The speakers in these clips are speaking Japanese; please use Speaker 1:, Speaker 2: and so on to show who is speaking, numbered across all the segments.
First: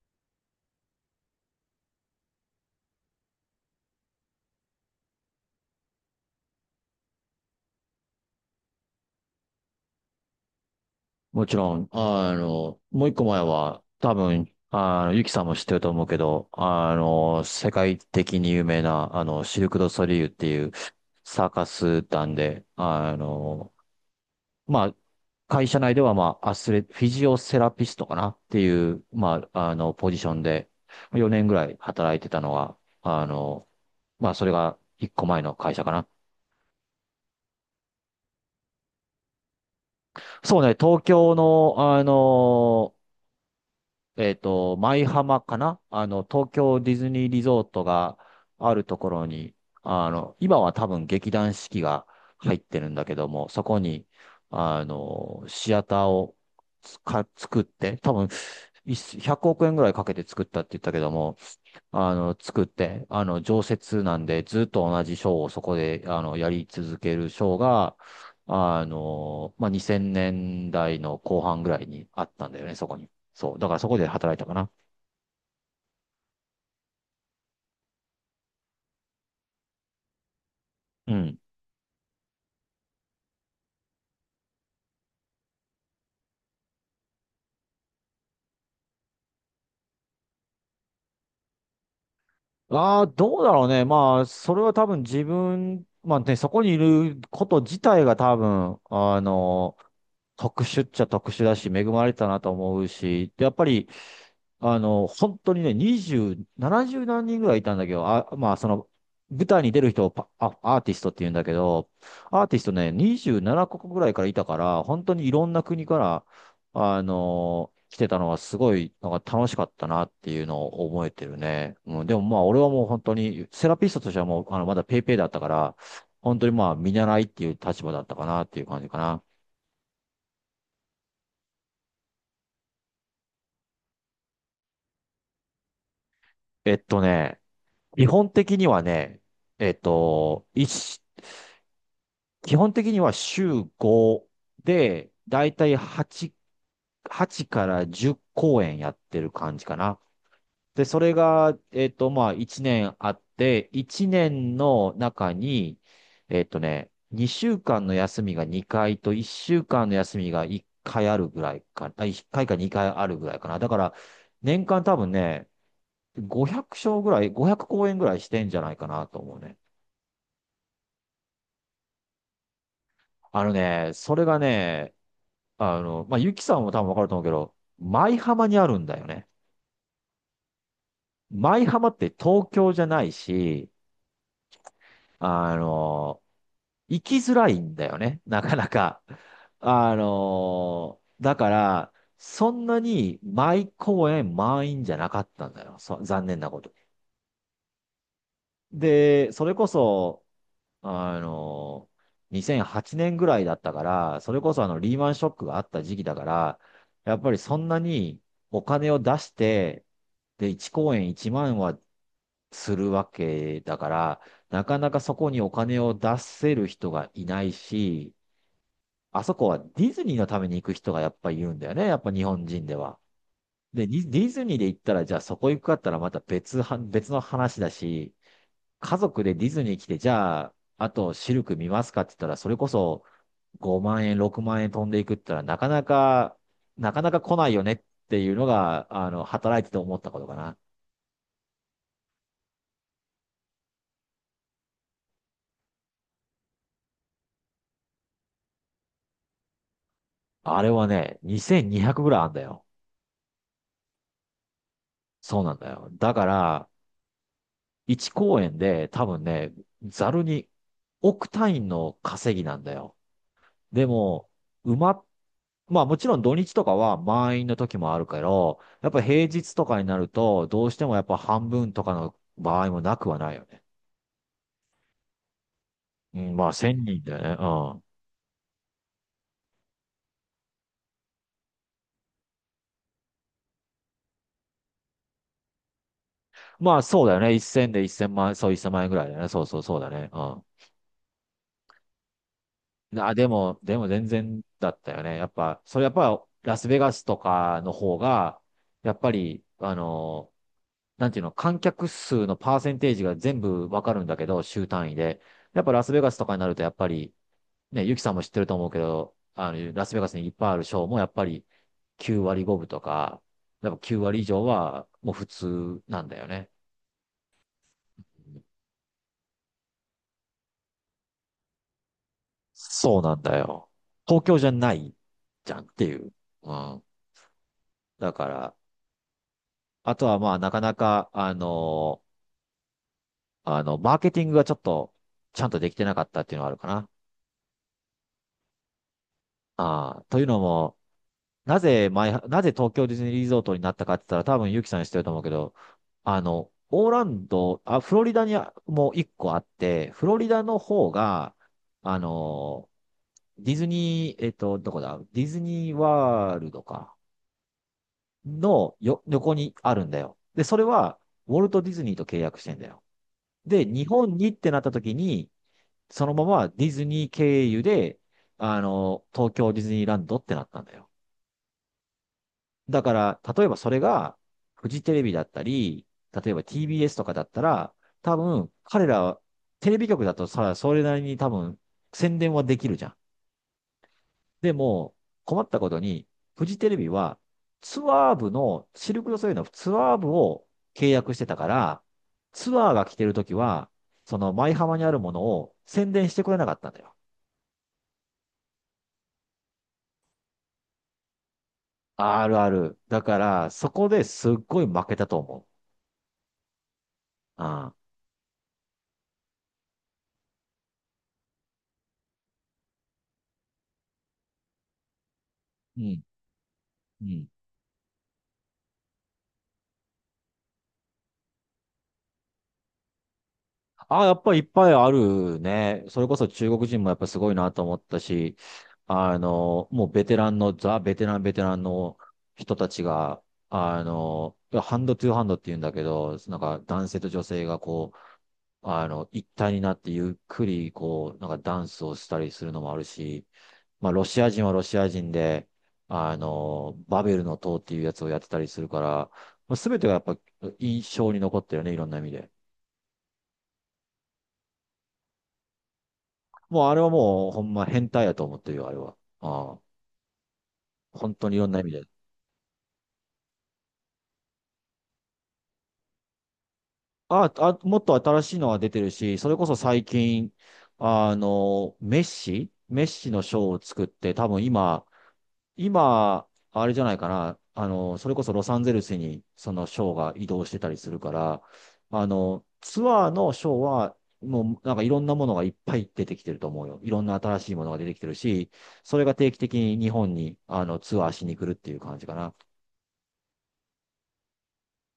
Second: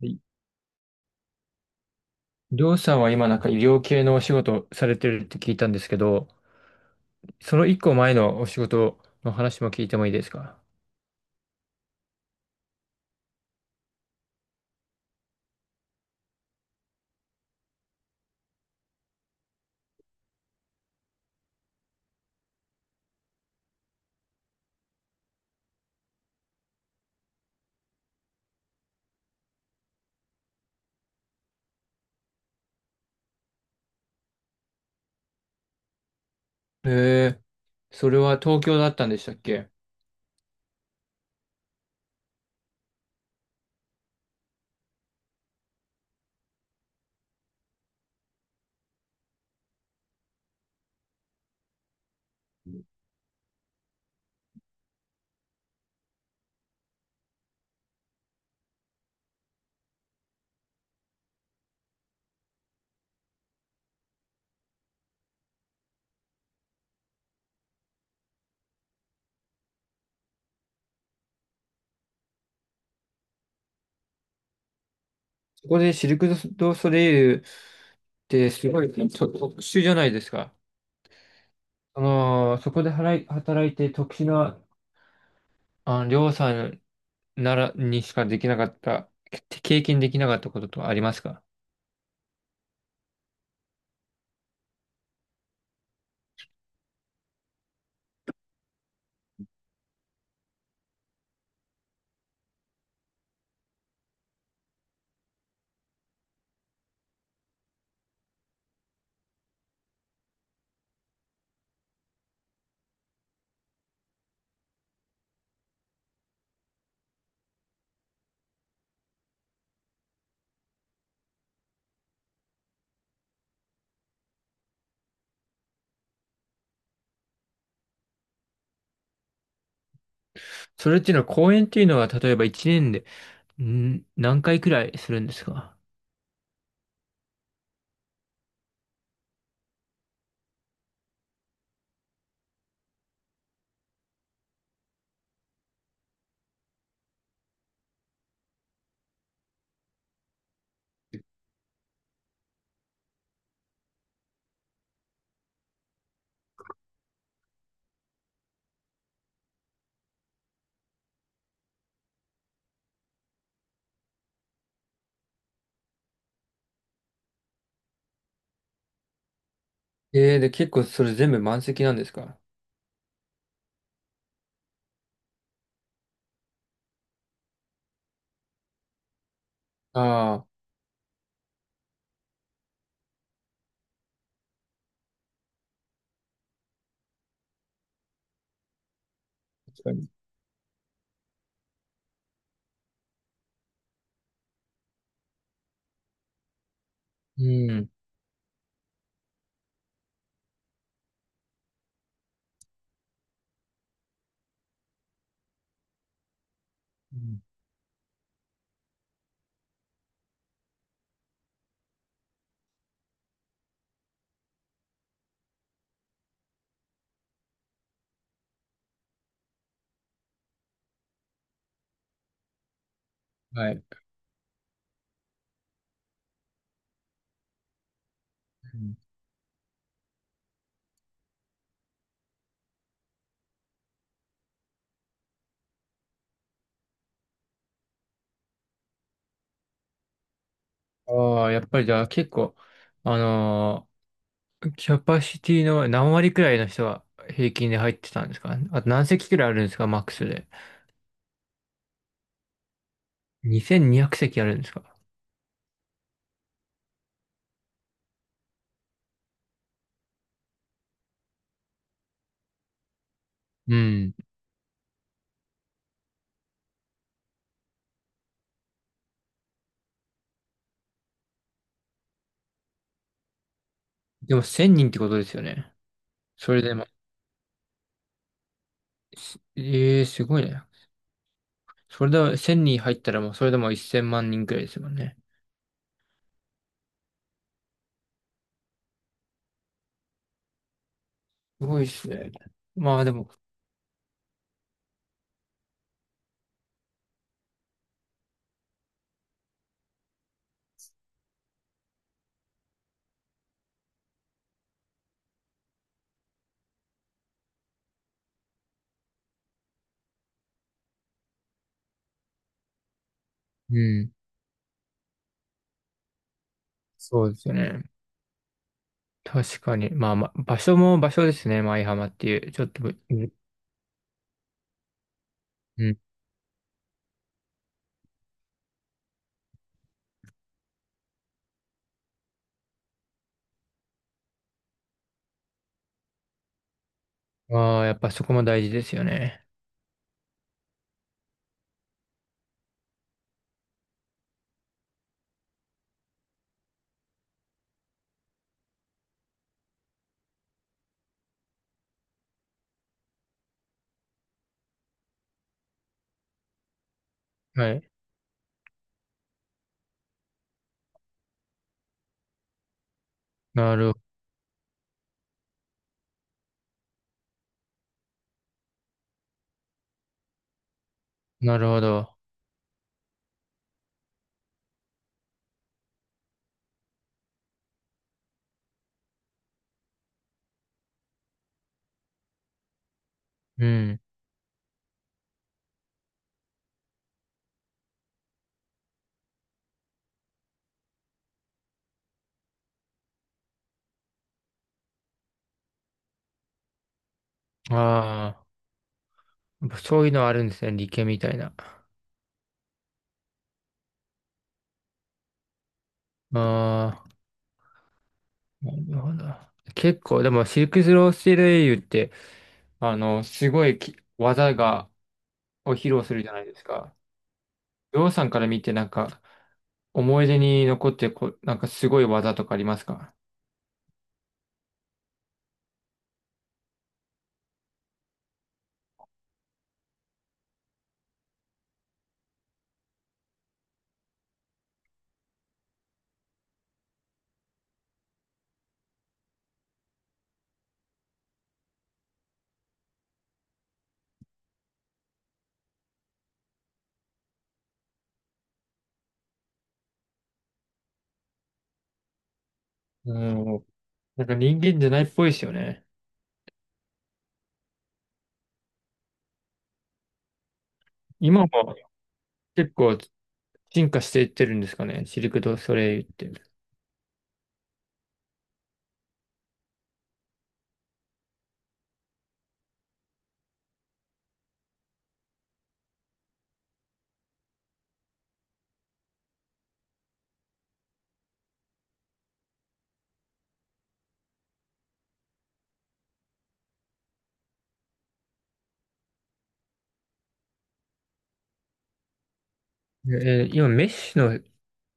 Speaker 1: いりょうさんは今なんか医療系のお仕事をされてるって聞いたんですけど、その一個前のお仕事の話も聞いてもいいですか？
Speaker 2: もちろん、もう一個前は、多分、ゆきさんも知ってると思うけど、世界的に有名な、シルク・ドゥ・ソリューっていうサーカス団で、まあ、会社内では、まあ、アスレ、フィジオセラピストかなっていう、まあ、ポジションで、4年ぐらい働いてたのが、まあ、それが一個前の会社かな。
Speaker 1: へえ、それは東京だったんでしたっけ？
Speaker 2: そうね、東京の、舞浜かな、東京ディズニーリゾートがあるところに、今は多分劇団四季が入ってるんだけども、そこに、シアターを作って、多分、100億円ぐらいかけて作ったって言ったけども、作って、常設なんで、ずっと同じショーをそこで、やり続けるショーが、まあ、2000年代の後半ぐらいにあったんだよね、そこに。そう。だからそこで働いたかな。
Speaker 1: そこでシルク・ドゥソレイユってすごいと特殊じゃないですか。
Speaker 2: うん。
Speaker 1: その、そこで働いて特殊な、あの、りょうさんならにしかできなかった、経験できなかったこととかありますか？
Speaker 2: ああ、どうだろうね。まあ、それは多分自分、まあね、そこにいること自体が多分、特殊っちゃ特殊だし、恵まれたなと思うし、でやっぱり、本当にね、2 70何人ぐらいいたんだけど、あ、まあ、その、舞台に出る人をアーティストって言うんだけど、アーティストね、27カ国ぐらいからいたから、本当にいろんな国から、来てたのはすごい、なんか楽しかったなっていうのを覚えてるね。うん、でもまあ、俺はもう本当に、セラピストとしてはもう、まだペイペイだったから、本当にまあ、見習いっていう立場だったかなっていう感じかな。
Speaker 1: それっていうのは、講演っていうのは、例えば1年で、何回くらいするんですか？
Speaker 2: えっとね、基本的にはね、えっと、一基本的には週5で、だいたい8から10公演やってる感じかな。で、それが、まあ、1年あって、1年の中に、2週間の休みが2回と、1週間の休みが1回か2回あるぐらいかな。だから、年間多分ね、500公演ぐらいしてんじゃないかなと思うね。
Speaker 1: で、結構それ全部満席なんですか？
Speaker 2: それがね、まあ、ゆきさんも多分わかると思うけど、舞浜にあるんだよね。
Speaker 1: ああ
Speaker 2: 舞浜って東京じゃないし、あの、行きづらいんだよね、なかなか。
Speaker 1: ー、確かに。
Speaker 2: だから、そんなに舞公演満員じゃなかったんだよ。残念なことに。
Speaker 1: うん。
Speaker 2: で、それこそ、あの、2008年ぐらいだったから、それこそあのリーマンショックがあった時期だから、や
Speaker 1: う
Speaker 2: っぱり
Speaker 1: ん。
Speaker 2: そんなにお金を出して、で、1公演1万はするわけだから、なかなかそこにお金を出せる人がいないし、あそこはディズニーのために行く人がやっぱりいるんだよね、やっぱ日本人では。
Speaker 1: はい。
Speaker 2: で、ディズニーで行ったら、じゃあそこ行くかったらまた別の話だし、
Speaker 1: うん。
Speaker 2: 家族でディズニー来て、じゃあ、あとシルク見ますかって言ったら、それこそ5万円、6万円飛んでいくって言ったら、なかなか、なかなか来ないよねっていうのが、働いてて思ったことかな。
Speaker 1: ああ、やっぱりじゃあ結構、あのーキャパシティの何割くらいの人は平均で入ってたんですか？あと何席くらいあるんですか？マックスで。
Speaker 2: あれはね、2200ぐらいあんだよ。
Speaker 1: 2200席あるんですか？
Speaker 2: そうなんだよ。だから、1公演で多分ね、ざるに億単位の稼ぎなんだよ。
Speaker 1: う
Speaker 2: で
Speaker 1: ん。
Speaker 2: も、埋まっ、まあもちろん土日とかは満員の時もあるけど、やっぱ平日とかになると、どうしてもやっぱ半分とかの場合もなくはないよね。
Speaker 1: でも1000人ってことですよね。
Speaker 2: うん、まあ
Speaker 1: それで
Speaker 2: 1000
Speaker 1: も、
Speaker 2: 人だよね。うん。
Speaker 1: すええー、すごいね。それで1000人入ったらもうそれでも1000万人くらいですもんね。
Speaker 2: まあそうだよね。1000で1000万円、そう1 0万円ぐらいだよね。そうそうそうだね。うん。
Speaker 1: すごいですね。まあで
Speaker 2: で
Speaker 1: も、
Speaker 2: も、でも全然だったよね。やっぱ、それやっぱラスベガスとかの方が、やっぱり、なんていうの、観客数のパーセンテージが全部わかるんだけど、週単位で。やっぱラスベガスとかになると、やっぱり、ね、ユキさんも知ってると思うけど、ラスベガスにいっぱいあるショーも、やっぱり9割5分とか、やっ
Speaker 1: う
Speaker 2: ぱ9
Speaker 1: ん、
Speaker 2: 割以上はもう普通なんだよね。
Speaker 1: そうですよね。確かに。まあまあ、場所も場所ですね。舞浜っていう。ちょっと
Speaker 2: そ
Speaker 1: ぶ、
Speaker 2: う
Speaker 1: う
Speaker 2: なん
Speaker 1: ん。
Speaker 2: だよ。東京じゃないじゃんってい
Speaker 1: う
Speaker 2: う。うん。だから、あとはまあ、なかなか、マーケティングがちょっと、ちゃんとできてなかったっていうのはあるかな。
Speaker 1: ん。ああ、やっぱそこも大事ですよね。
Speaker 2: ああ、というのも、なぜ東京ディズニーリゾートになったかって言ったら、多分ユキさん知ってると思うけど、オーランド、あ、フロリダにもう一個あって、フロリダの方が、あの、ディズニー、どこだディズニーワールドか。
Speaker 1: はい。
Speaker 2: のよ、横にあるんだよ。で、それは、ウォルト・ディズニーと契約してんだよ。で、
Speaker 1: な
Speaker 2: 日
Speaker 1: る、
Speaker 2: 本にってなった時に、そのままディズニー経由で、東京ディズニーランドってなったんだよ。
Speaker 1: なるほど。
Speaker 2: だから、例えばそれが、フジテレビだったり、例えば TBS とかだったら、多分、彼ら、テレビ局だとさ、それなりに多分、宣伝はできるじゃん。
Speaker 1: うん。
Speaker 2: でも、困ったことに、フジテレビはツアー部の、シルク・ドゥソレイユのツアー部を契約してたから、ツアーが来てるときは、その舞浜にあるものを宣伝してくれなかったんだよ。
Speaker 1: ああ、やっぱそういうのあるんですね。理系みたいな。あ
Speaker 2: あるある。だから、そこですっごい負けたと思う。
Speaker 1: あ。
Speaker 2: ああ。
Speaker 1: なるほど。結構、でも、シルク・スロー・スティールエイユって、あの、すごい技を
Speaker 2: う
Speaker 1: 披
Speaker 2: ん。
Speaker 1: 露するじゃないですか。
Speaker 2: うん。
Speaker 1: りょうさんから見て、なんか、思い出に残ってこう、なんかすごい技とかありますか？
Speaker 2: あ、やっぱりいっぱいあるね。それこそ中国人もやっぱすごいなと思ったし、もうベテランの、ザ・ベテラン、ベテランの人たちが、ハンドトゥーハンドって言うんだけど、なんか男性と女性がこう、一体になってゆっくりこう、なんかダンスをしたりするのもあるし、まあ、ロシア人はロシア人で、バベルの塔っていうやつをやってたりするから、すべてがやっぱ印象に残ってるね、いろんな意味で。
Speaker 1: うん。なんか人間じゃないっぽいですよね。
Speaker 2: もうあれはもうほんま変態やと思ってるよ、あれは。ああ、本当にいろ
Speaker 1: 今も
Speaker 2: んな意味で。
Speaker 1: 結構進化していってるんですかね、シルク・ドゥ・ソレイユって。
Speaker 2: ああ、もっと新しいのが出てるし、それこそ最近、メッシのショーを作って、多分今、あれじゃないかな。それこそロサンゼルスにそのショーが移動してたりするから、ツアーのショーは、もうなんかいろんなものがいっぱい出てきてると思うよ。いろんな新しいものが出てきてるし、それが定期的に日本にあのツアーしに来るっていう感じかな。
Speaker 1: 今、メッシの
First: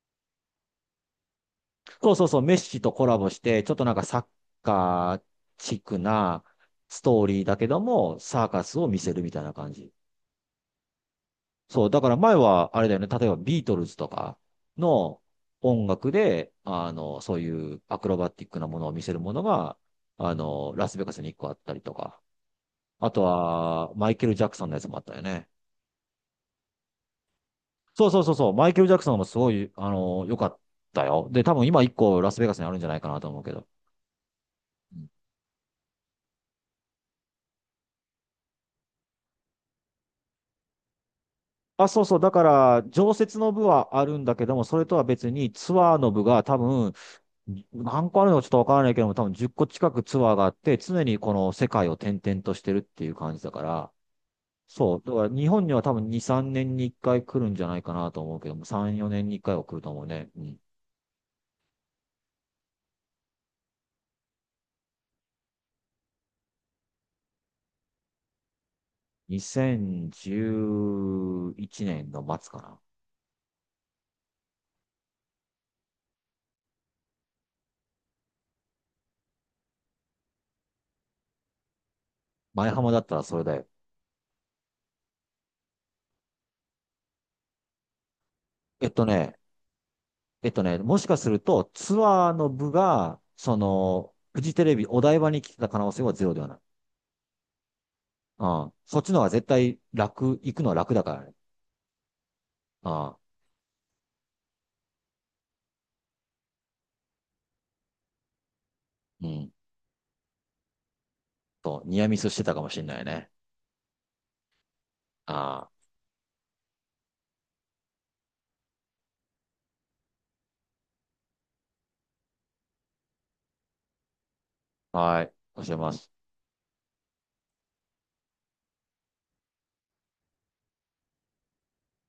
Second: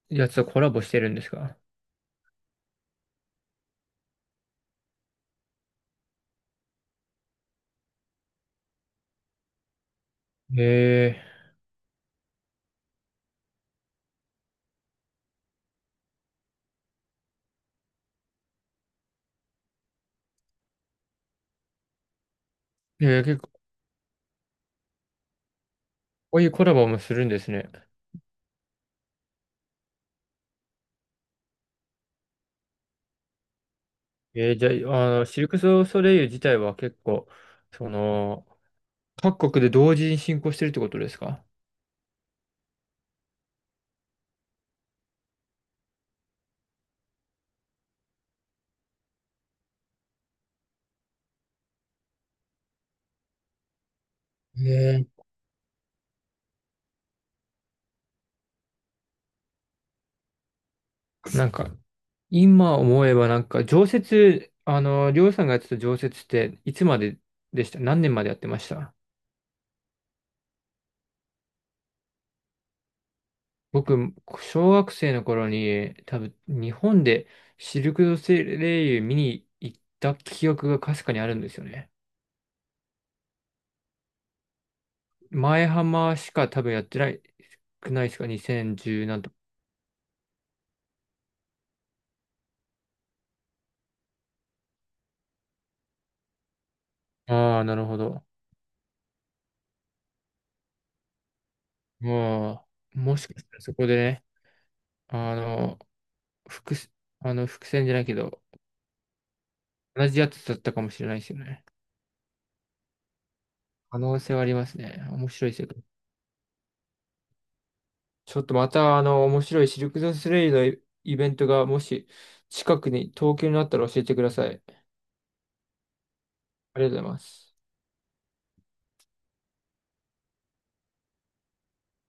Speaker 1: やつとコラボしてるんですか？
Speaker 2: そうそうそう、メッシとコラボして、ちょっとなんかサッカーチックなストーリーだけども、サーカスを見せるみたいな感じ。
Speaker 1: へえ、
Speaker 2: そう、だから前はあれだよね、例えばビートルズとかの音楽で、そういうアクロバティックなものを見せるものが、ラスベガスに1個あったりとか、あと
Speaker 1: 結構、
Speaker 2: はマイケル・ジャクソンのやつもあったよね。
Speaker 1: こういうコラボもするんですね。
Speaker 2: そうそうそうそう、マイケル・ジャクソンもすごい、良かったよ。で、多分今1個ラスベガスにあるんじゃないかなと思うけど。
Speaker 1: じゃあ、あの、シルク・ソソレイユ自体は結構、その、各国で同時に進行してるってことですか？
Speaker 2: あ、そうそう。だから、常設の部はあるんだけども、それとは別にツアーの部が多分、何個あるのかちょっとわからないけども、多分10個近くツアーがあって、常にこの世界を転々としてるっていう感じだから、そう。
Speaker 1: え、
Speaker 2: だから日本には多分2、3年に1回来るんじゃないかなと思うけども、3、4年に1回は来ると思うね。うん。
Speaker 1: なんか、今思えばなんか、常設、あの、りょうさんがやってた常設って、いつまででした？何年までやってました？
Speaker 2: 2011年の末かな。
Speaker 1: 僕、小学生の頃に、多分、日本でシルク・ドソレイユ見に行った記憶がかすかにあるんですよね。
Speaker 2: 前浜だったらそれだよ。
Speaker 1: 前浜しか多分やってない、少ないですか？
Speaker 2: えっと
Speaker 1: 2010 なんと。
Speaker 2: ね、えっとね、もしかするとツアーの部が、その、フジテレビお台場に来てた可能性はゼロではない。
Speaker 1: ああ、なるほど。
Speaker 2: うん。そっちの方が絶対楽、行くのは楽だからね。
Speaker 1: まあ、
Speaker 2: あ
Speaker 1: も
Speaker 2: あ、
Speaker 1: しかしたらそこでね、あの、伏、伏線じゃないけど、
Speaker 2: うん。
Speaker 1: 同じやつだったかもしれないですよね。
Speaker 2: と、ニアミスしてたかもしれないね。
Speaker 1: 可能性はありますね。面白い世
Speaker 2: あ
Speaker 1: 界。ちょっとまた、あの、面白いシルク・ドゥスレイユのイベントが、もし、近くに、東京になったら教えてください。
Speaker 2: あ、はい。教えます。
Speaker 1: ありがとうございます。